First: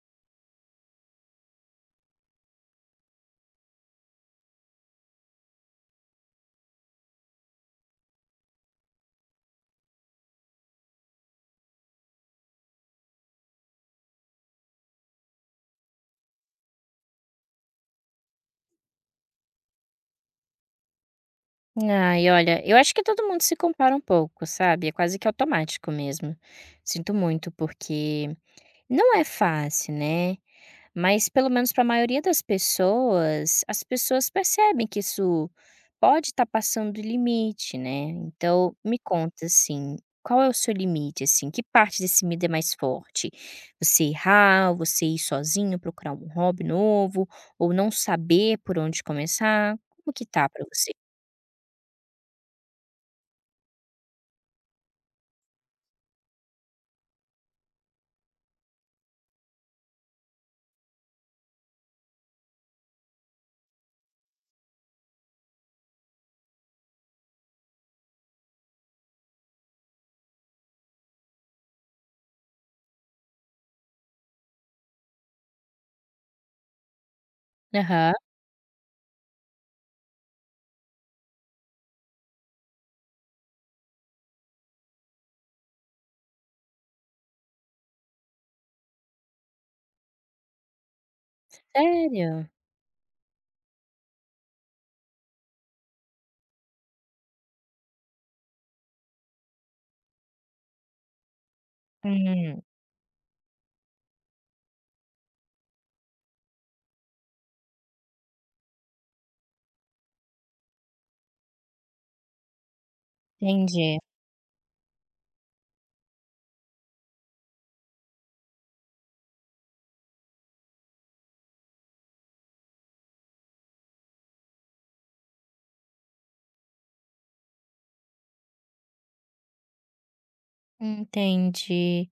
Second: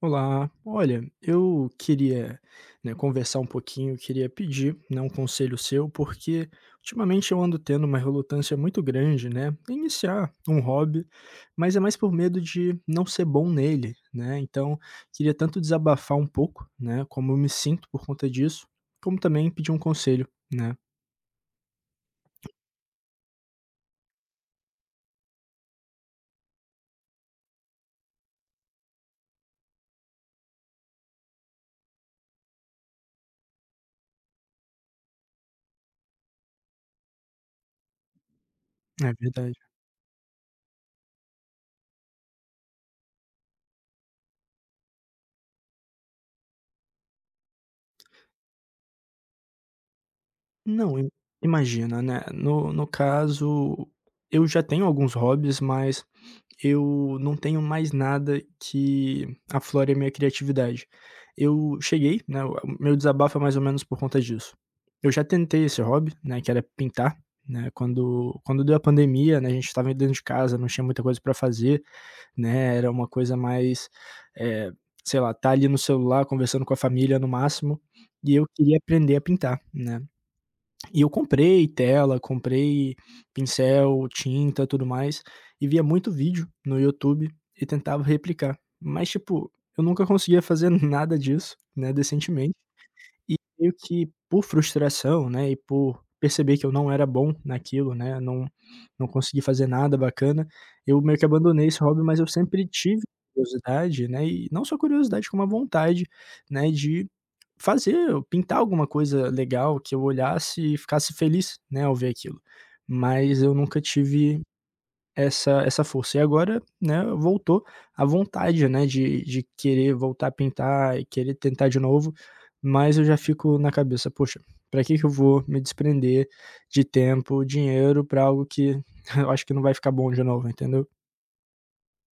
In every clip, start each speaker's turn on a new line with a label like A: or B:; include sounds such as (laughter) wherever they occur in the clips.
A: Olá, olha, eu queria, né, conversar um pouquinho, queria pedir, né, um conselho seu, porque ultimamente eu ando tendo uma relutância muito grande, né, em iniciar um hobby, mas é mais por medo de não ser bom nele, né, então queria tanto desabafar um pouco, né, como eu me sinto por conta disso, como também pedir um conselho, né,
B: Ai, olha, eu acho que todo mundo se compara um pouco, sabe? É quase que automático mesmo. Sinto muito, porque não é fácil, né? Mas pelo menos para a maioria das pessoas, as pessoas percebem que isso pode estar passando do limite, né? Então, me
A: é
B: conta
A: verdade.
B: assim, qual é o seu limite, assim? Que parte desse medo é mais forte? Você errar, você ir sozinho procurar um hobby novo, ou não saber por onde começar? Como que tá para você?
A: Não, imagina, né, no caso, eu já tenho alguns hobbies, mas eu não tenho mais nada que aflore a minha criatividade. Eu cheguei, né, o meu desabafo é mais ou menos por conta disso. Eu já tentei esse hobby, né, que era pintar, né, quando deu a pandemia, né, a gente estava dentro de casa, não tinha muita coisa para fazer, né, era uma coisa mais, eh, sei lá, tá ali no celular conversando com a família no máximo,
B: Aham.
A: e eu queria aprender a pintar, né. E eu comprei tela, comprei pincel, tinta, tudo mais, e via muito vídeo no YouTube e tentava replicar. Mas, tipo, eu nunca conseguia fazer (laughs) nada disso, né,
B: Sério?
A: decentemente. E meio que por frustração, né, e por perceber que eu não era bom naquilo, né, não consegui fazer nada bacana, eu meio que abandonei esse hobby, mas eu
B: Hum,
A: sempre tive curiosidade, né, e não só curiosidade, como a vontade, né, de fazer pintar alguma coisa legal que eu olhasse e ficasse feliz, né, ao ver aquilo. Mas eu nunca
B: entendi,
A: tive essa força. E agora, né, voltou a vontade, né, de querer voltar a pintar e querer tentar de novo, mas eu já fico na cabeça: "Poxa, pra que que eu vou me desprender de tempo, dinheiro pra algo que (laughs) eu acho que não vai ficar bom de novo", entendeu?
B: entendi.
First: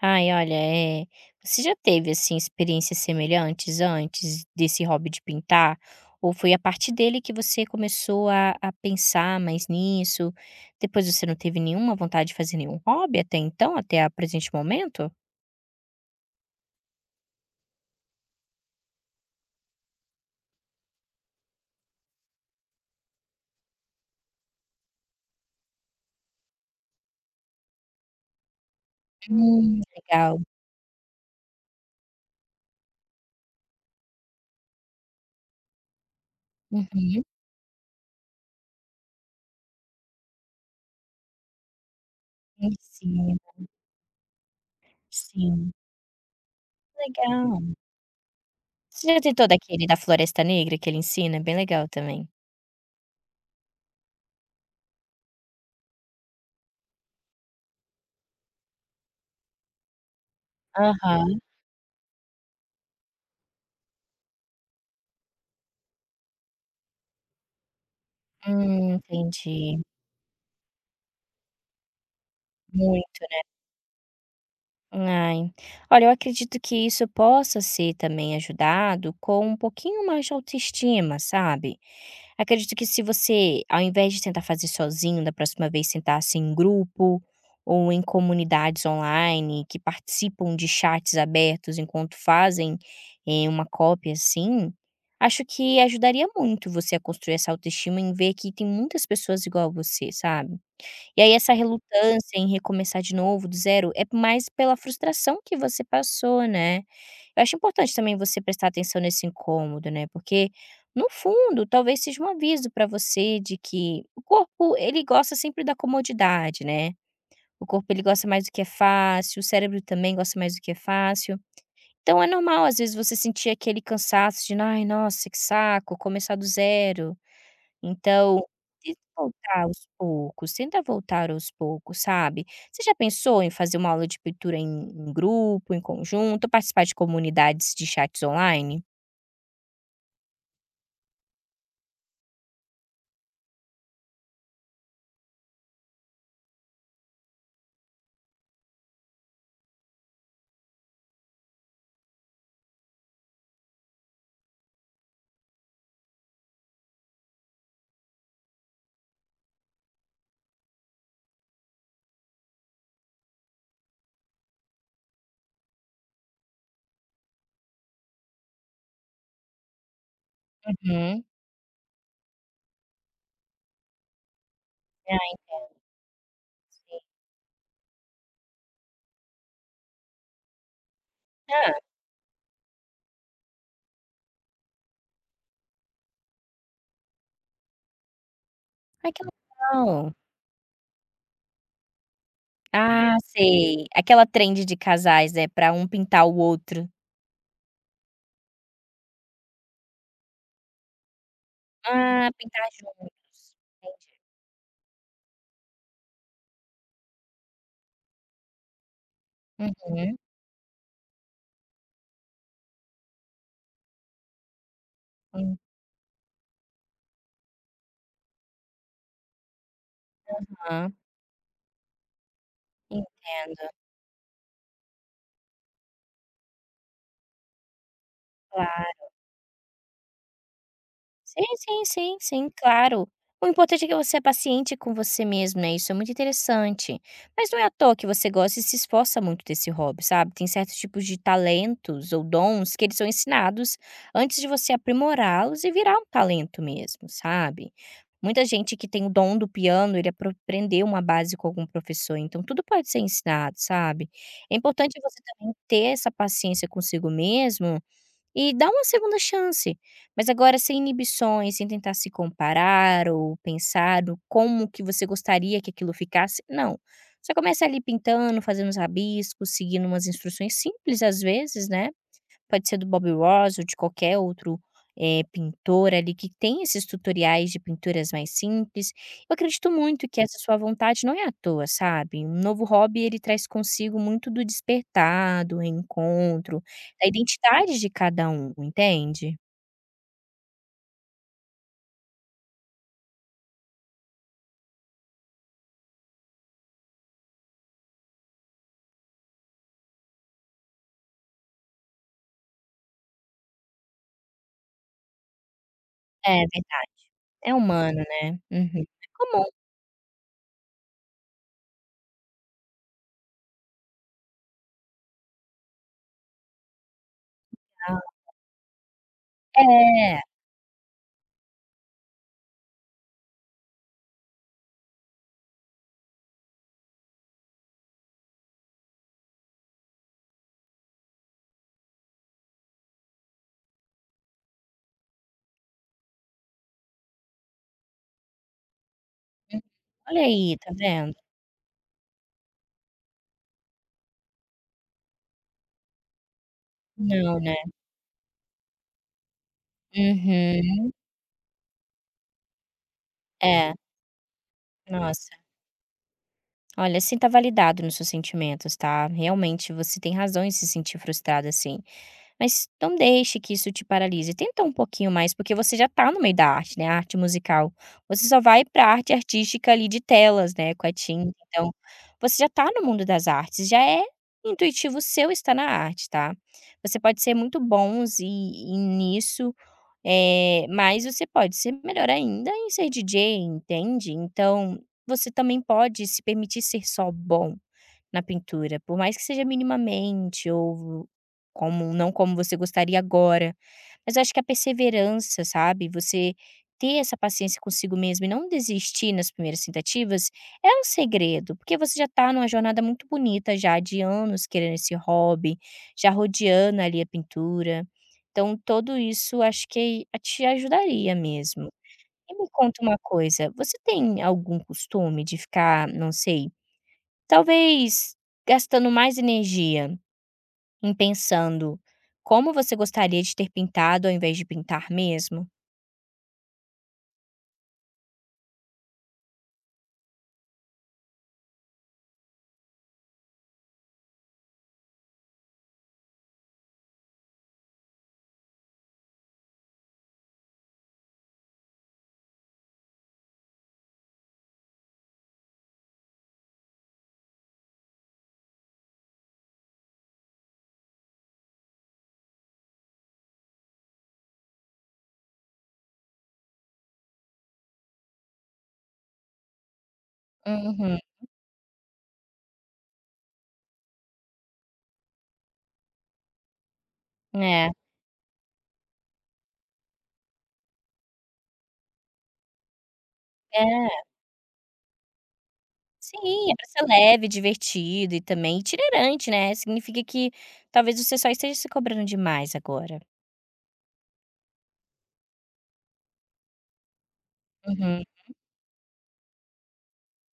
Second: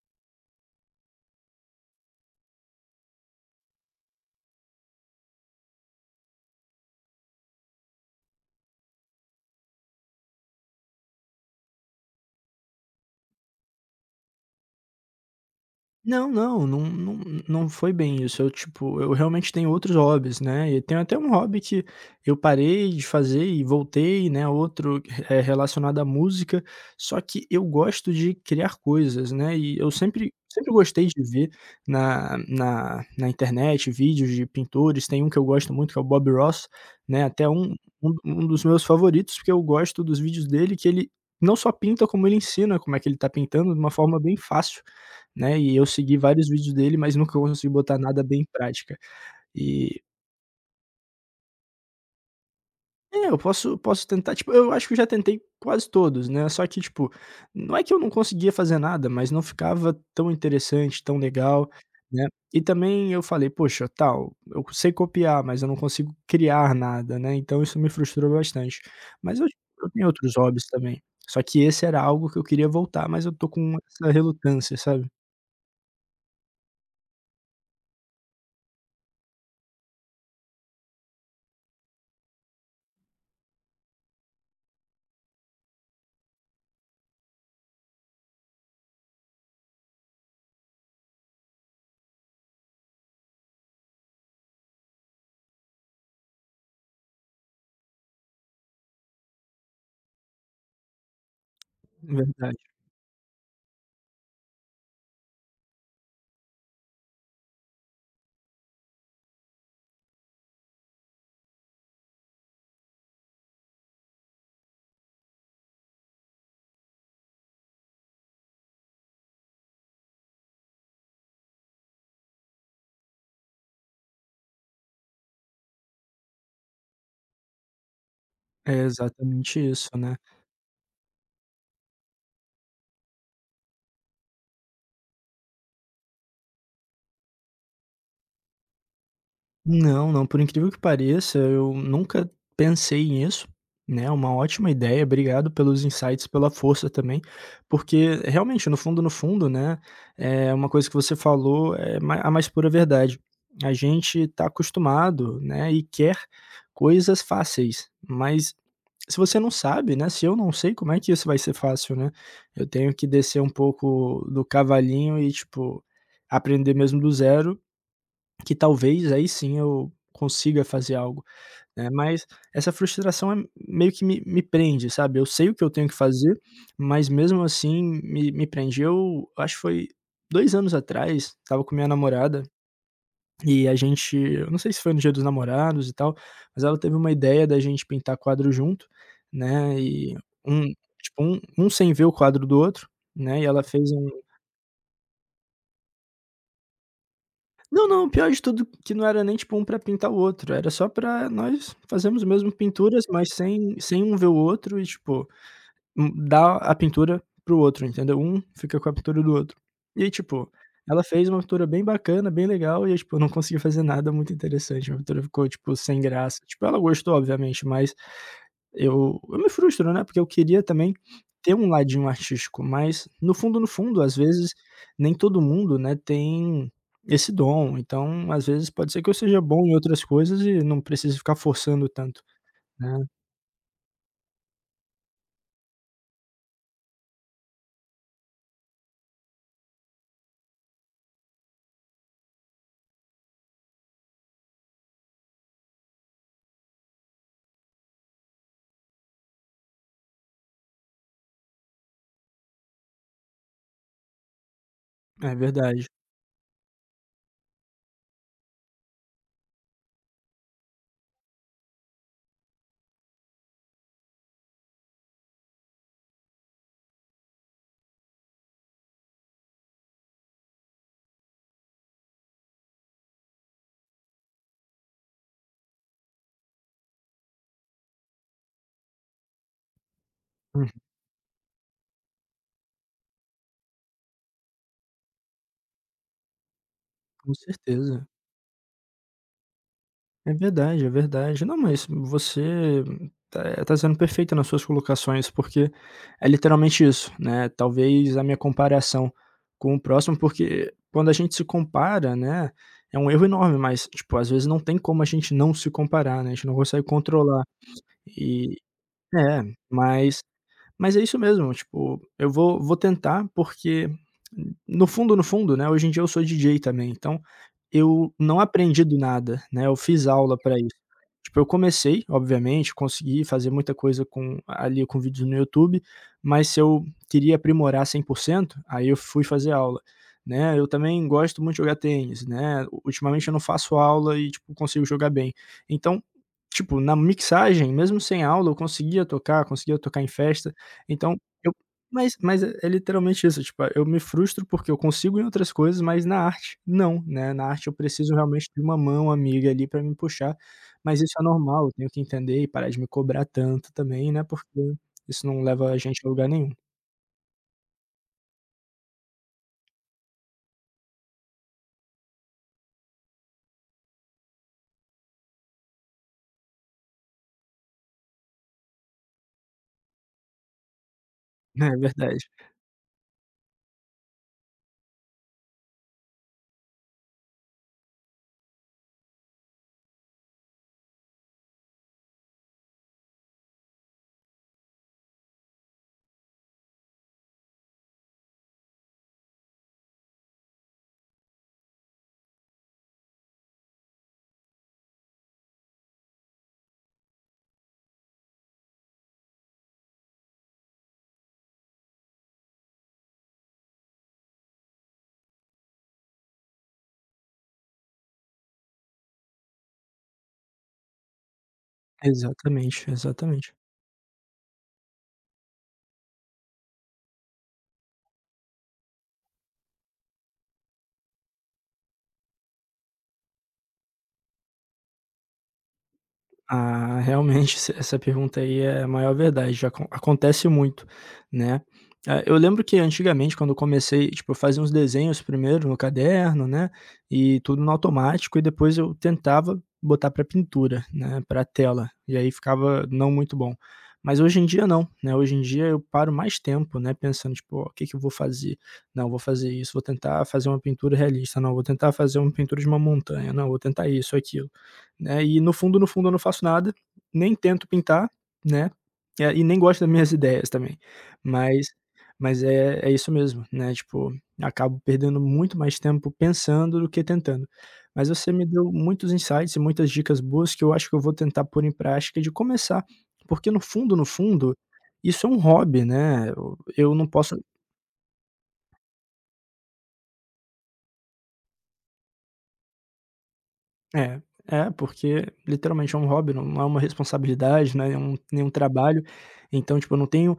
B: Ai, olha, você já teve, assim, experiências semelhantes antes desse hobby de pintar? Ou foi a partir dele que você começou a pensar mais nisso? Depois você não teve nenhuma vontade de fazer nenhum hobby até então, até o presente momento?
A: Não, não foi bem isso, eu, tipo, eu realmente tenho outros hobbies, né, e tenho até um hobby que eu parei de fazer e voltei, né, outro, relacionado à música, só que eu gosto de criar coisas, né, e eu sempre
B: Legal.
A: sempre gostei de ver na internet vídeos de pintores, tem um que eu gosto muito que é o Bob Ross,
B: Uhum,
A: né, até um dos meus favoritos, porque eu gosto dos vídeos dele que ele não só pinta como ele ensina como é que ele tá
B: sim,
A: pintando de uma forma bem fácil. Né,
B: sim.
A: e eu segui vários vídeos dele, mas nunca consegui
B: Legal.
A: botar nada bem em prática.
B: Você já tentou daquele da
A: E
B: Floresta Negra que ele ensina? É bem legal também.
A: é, eu posso tentar, tipo, eu acho que eu já tentei quase todos, né, só que, tipo, não é que eu não conseguia fazer nada, mas não ficava tão interessante, tão
B: Aham.
A: legal, né. E também eu falei: "Poxa, tal, eu sei copiar, mas eu não consigo criar nada", né, então isso me frustrou bastante. Mas eu
B: Entendi,
A: eu tenho outros hobbies também, só que esse era algo que eu queria voltar,
B: muito.
A: mas eu tô com essa relutância, sabe.
B: Ai, olha, eu acredito que isso possa ser também ajudado com um pouquinho mais de autoestima, sabe. Acredito que se você, ao invés de tentar fazer sozinho, da próxima vez tentasse em grupo ou em comunidades online que participam de chats abertos enquanto fazem, uma cópia, assim, acho que ajudaria muito você a construir essa autoestima em ver que tem muitas pessoas igual a você, sabe. E aí essa relutância em
A: Verdade.
B: recomeçar de novo, do zero, é mais pela frustração que você passou, né. Eu acho importante também você prestar atenção nesse incômodo, né, porque, no fundo, talvez seja um aviso para você de que o corpo, ele gosta sempre da comodidade, né. O corpo, ele gosta mais do que é fácil, o cérebro também gosta mais do que é fácil. Então é normal, às vezes, você sentir aquele cansaço de: "Ai, nossa, que saco, começar do zero". Então,
A: É
B: tenta
A: exatamente
B: voltar aos
A: isso, né.
B: poucos, tenta voltar aos poucos, sabe. Você já pensou em fazer uma aula de pintura em grupo, em conjunto, participar de comunidades de chats online?
A: Não, não, por incrível que pareça, eu nunca pensei nisso, né, uma ótima ideia, obrigado pelos insights, pela força também, porque realmente, no fundo, no fundo, né, é uma coisa que você falou, é ma a mais pura verdade. A gente está acostumado, né, e quer coisas fáceis, mas se você não sabe, né, se eu não sei, como é que isso vai ser fácil, né? Eu tenho que descer um pouco do cavalinho e, tipo, aprender mesmo do zero que talvez aí sim eu consiga fazer
B: Uhum.
A: algo, né, mas essa frustração é meio que me prende, sabe. Eu
B: Ai,
A: sei o que eu tenho que fazer, mas mesmo assim me prende. Eu acho que foi 2 anos atrás, tava
B: Ah.
A: com minha namorada e a gente, eu não sei se foi no Dia dos Namorados e tal, mas ela teve uma ideia da gente pintar quadro junto,
B: Ai que
A: né,
B: legal.
A: e um, tipo, um sem ver o quadro do outro,
B: Ah,
A: né, e ela
B: sei.
A: fez um.
B: Aquela trend de casais, né, pra um pintar o outro.
A: Não, não, pior de tudo que não era nem, tipo, um pra pintar o outro, era só pra nós fazermos
B: Ah,
A: mesmo
B: pintar
A: pinturas, mas
B: juntos.
A: sem um ver o outro e, tipo, um dar a pintura para o outro, entendeu? Um fica com a pintura do outro. E aí,
B: Entendi.
A: tipo, ela fez uma pintura bem bacana, bem legal, e eu, tipo, eu não consegui fazer nada muito interessante, a pintura ficou,
B: Uhum.
A: tipo, sem graça. Tipo, ela gostou obviamente, mas eu me frustro, né, porque eu queria
B: Aham.
A: também ter um ladinho artístico, mas no fundo,
B: Entendo,
A: no fundo, às vezes, nem todo mundo, né, tem esse dom, então, às vezes,
B: claro.
A: pode ser que eu seja bom em outras coisas e não precise ficar
B: Sim, sim,
A: forçando
B: sim,
A: tanto,
B: sim,
A: né.
B: claro. O importante é que você é paciente com você mesmo, né, isso é muito interessante. Mas não é à toa que você gosta e se esforça muito desse hobby, sabe. Tem certos tipos de talentos ou dons que eles são ensinados antes de você aprimorá-los e virar um talento mesmo, sabe. Muita gente que tem o dom do piano, ele apro aprendeu uma base com algum professor, então tudo pode ser ensinado, sabe. É importante você
A: É
B: também
A: verdade.
B: ter essa paciência consigo mesmo e dá uma segunda chance, mas agora sem inibições, sem tentar se comparar ou pensar no como que você gostaria que aquilo ficasse, não. Você começa ali pintando, fazendo os rabiscos, seguindo umas instruções simples às vezes, né? Pode ser do Bob Ross ou de qualquer outro, pintor ali que tem esses tutoriais de pinturas mais simples. Eu acredito muito que essa sua
A: Uhum,
B: vontade não é à toa, sabe. Um novo hobby ele traz consigo muito do despertar, do reencontro, da
A: com
B: identidade de
A: certeza.
B: cada um, entende?
A: É verdade, é verdade. Não, mas você tá, tá sendo perfeita nas suas colocações, porque é literalmente isso, né, talvez a minha comparação com o próximo, porque quando a gente se compara, né, é um erro enorme, mas, tipo, às vezes não tem como a gente não se comparar,
B: É
A: né, a gente não consegue
B: verdade,
A: controlar.
B: é humano, né.
A: E
B: Uhum. É comum,
A: é, mas mas é isso mesmo, tipo, eu vou tentar, porque no fundo, no fundo, né, hoje em dia eu sou DJ também, então
B: tá.
A: eu não aprendi do nada, né, eu fiz
B: É.
A: aula para isso. Tipo, eu comecei, obviamente, consegui fazer muita coisa com, ali com vídeos no YouTube, mas se eu queria aprimorar 100% aí eu fui fazer aula, né. Eu também gosto muito de jogar tênis, né, ultimamente eu não faço aula e, tipo, consigo jogar bem. Então, tipo, na mixagem, mesmo sem aula, eu
B: Uhum.
A: conseguia tocar em
B: Olha
A: festas.
B: aí, tá vendo?
A: Então, eu, mas é é literalmente isso, tipo, eu me frustro porque eu consigo em outras coisas, mas na arte não, né,
B: Não,
A: na
B: né.
A: arte eu preciso realmente de uma mão amiga ali pra me puxar,
B: Uhum.
A: mas isso é normal, eu tenho que entender e parar de me cobrar
B: É,
A: tanto também, né, porque isso
B: nossa.
A: não leva a gente a lugar nenhum.
B: Olha, sinta validado nos seus sentimentos, tá? Realmente você tem razão em se sentir frustrada assim. Mas não deixe que isso te paralise. Tenta um pouquinho mais, porque você já tá no meio da arte, né? Arte musical. Você só vai pra arte artística ali de telas, né? Com a tinta.
A: Né?
B: Então,
A: É verdade.
B: você já tá no mundo das artes. Já é intuitivo seu estar na arte, tá? Você pode ser muito bons e nisso mas você pode ser melhor ainda em ser DJ, entende? Então, você também pode se permitir ser só bom. Na pintura, por mais que seja minimamente ou como não como você gostaria agora, mas eu acho que a perseverança, sabe, você ter essa paciência consigo mesmo e não desistir nas primeiras tentativas, é um segredo, porque você já está numa jornada muito bonita já de anos querendo esse hobby, já rodeando ali a pintura, então tudo isso acho que a te ajudaria mesmo. E me conta
A: Exatamente,
B: uma coisa,
A: exatamente.
B: você tem algum costume de ficar, não sei, talvez gastando mais energia em pensando como você gostaria de ter pintado ao invés de pintar mesmo.
A: Ah, realmente, essa essa pergunta aí é a maior verdade, já acontece muito, né. Ah, eu lembro que antigamente quando eu comecei, tipo, eu fazia uns desenhos primeiro no caderno, né, e tudo no automático e depois eu tentava botar para pintura, né, para tela, e aí ficava não muito bom. Mas hoje em dia não, né, hoje em dia eu paro mais tempo, né, pensando tipo: "Ó, o que que eu vou fazer? Não, vou fazer isso, vou tentar fazer uma pintura realista, não, vou tentar fazer uma pintura de uma montanha, não, vou tentar isso, aquilo", né? E no fundo, no fundo, eu não faço nada, nem tento pintar, né? E nem gosto das minhas ideias também.
B: Uhum.
A: Mas mas é é isso mesmo, né, tipo, acabo perdendo muito mais tempo pensando do que tentando.
B: É,
A: Mas você me deu muitos insights e muitas dicas boas que eu acho que eu vou tentar pôr em prática de começar, porque no
B: é.
A: fundo, no fundo, isso é um hobby, né?
B: Sim, é
A: Eu
B: pra ser
A: eu não
B: leve,
A: posso.
B: divertido e também itinerante, né, significa que talvez você só esteja se cobrando demais agora.
A: É, é, porque literalmente é um hobby, não é uma responsabilidade, né, é
B: Uhum.
A: um, nem um trabalho. Então, tipo, eu não tenho,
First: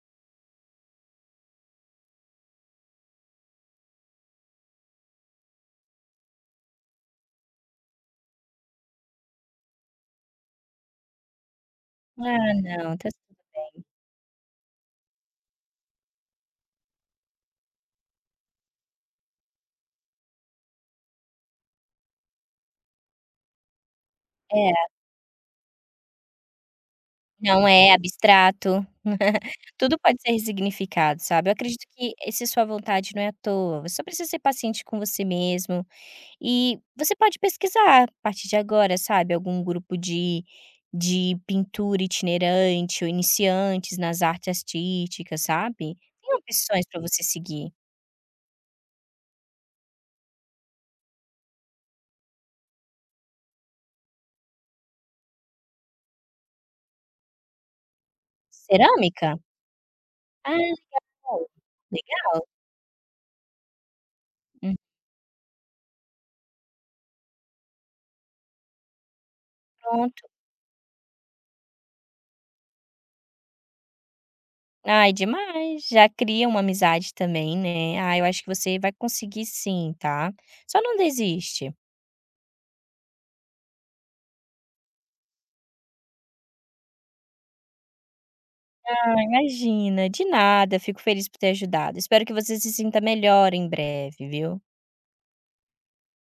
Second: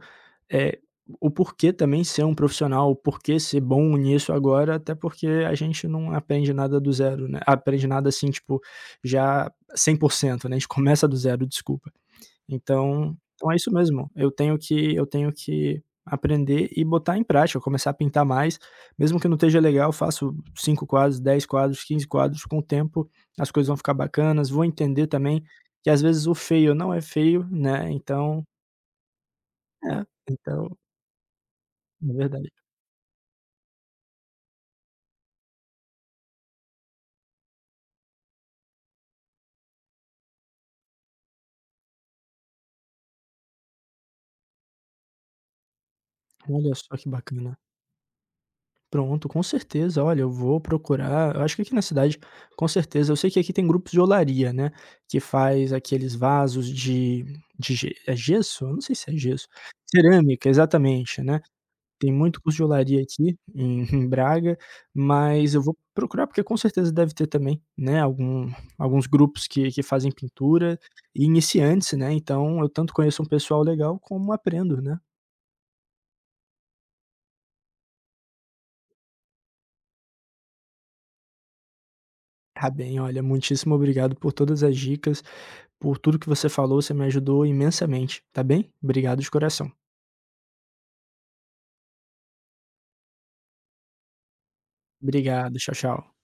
A: é, o porquê também ser um profissional, o porquê ser bom nisso agora, até porque a gente não aprende nada do zero, né, aprende nada assim, tipo, já 100%, né, a gente (laughs) começa do zero, desculpa.
B: Ah, não, tá
A: Então então é isso mesmo, eu tenho que, eu tenho que aprender e botar em prática, começar a pintar mais, mesmo que não esteja legal, eu faço 5 quadros, 10 quadros, 15 quadros, com o tempo as coisas vão ficar bacanas, vou
B: é,
A: entender também que às vezes o feio não é feio,
B: não é
A: né,
B: abstrato. (laughs) Tudo
A: é,
B: pode ser
A: então,
B: ressignificado, sabe. Eu acredito que
A: é
B: esse
A: verdade.
B: sua vontade não é à toa, você só precisa ser paciente com você mesmo. E você pode pesquisar a partir de agora, sabe, algum grupo de pintura itinerante ou iniciantes nas artes artísticas, sabe. Tem
A: Olha
B: opções
A: só
B: para
A: que
B: você
A: bacana.
B: seguir.
A: Pronto, com certeza. Olha, eu vou procurar. Eu acho que aqui na cidade, com certeza. Eu sei que aqui tem grupos de olaria, né? Que faz aqueles vasos de é gesso? Eu não sei se é
B: Cerâmica?
A: gesso. Cerâmica,
B: Ah,
A: exatamente, né?
B: legal.
A: Tem muito
B: Legal.
A: curso de olaria aqui em, (laughs) em Braga,
B: Hum,
A: mas eu vou procurar porque com certeza deve ter também, né? Algum, alguns grupos que fazem
B: pronto.
A: pintura e iniciantes, né? Então eu tanto conheço um pessoal legal como aprendo, né?
B: Ai, demais. Já cria uma amizade também, né. Ah, eu acho que você vai conseguir sim, tá. Só não desiste.
A: Tá bem, olha, muitíssimo obrigado por todas as dicas, por tudo que você falou, você me ajudou imensamente, tá bem? Obrigado
B: Ah,
A: de coração.
B: imagina. De nada, fico feliz por ter ajudado. Espero que você se sinta melhor em breve, viu.
A: Obrigado, tchau, tchau.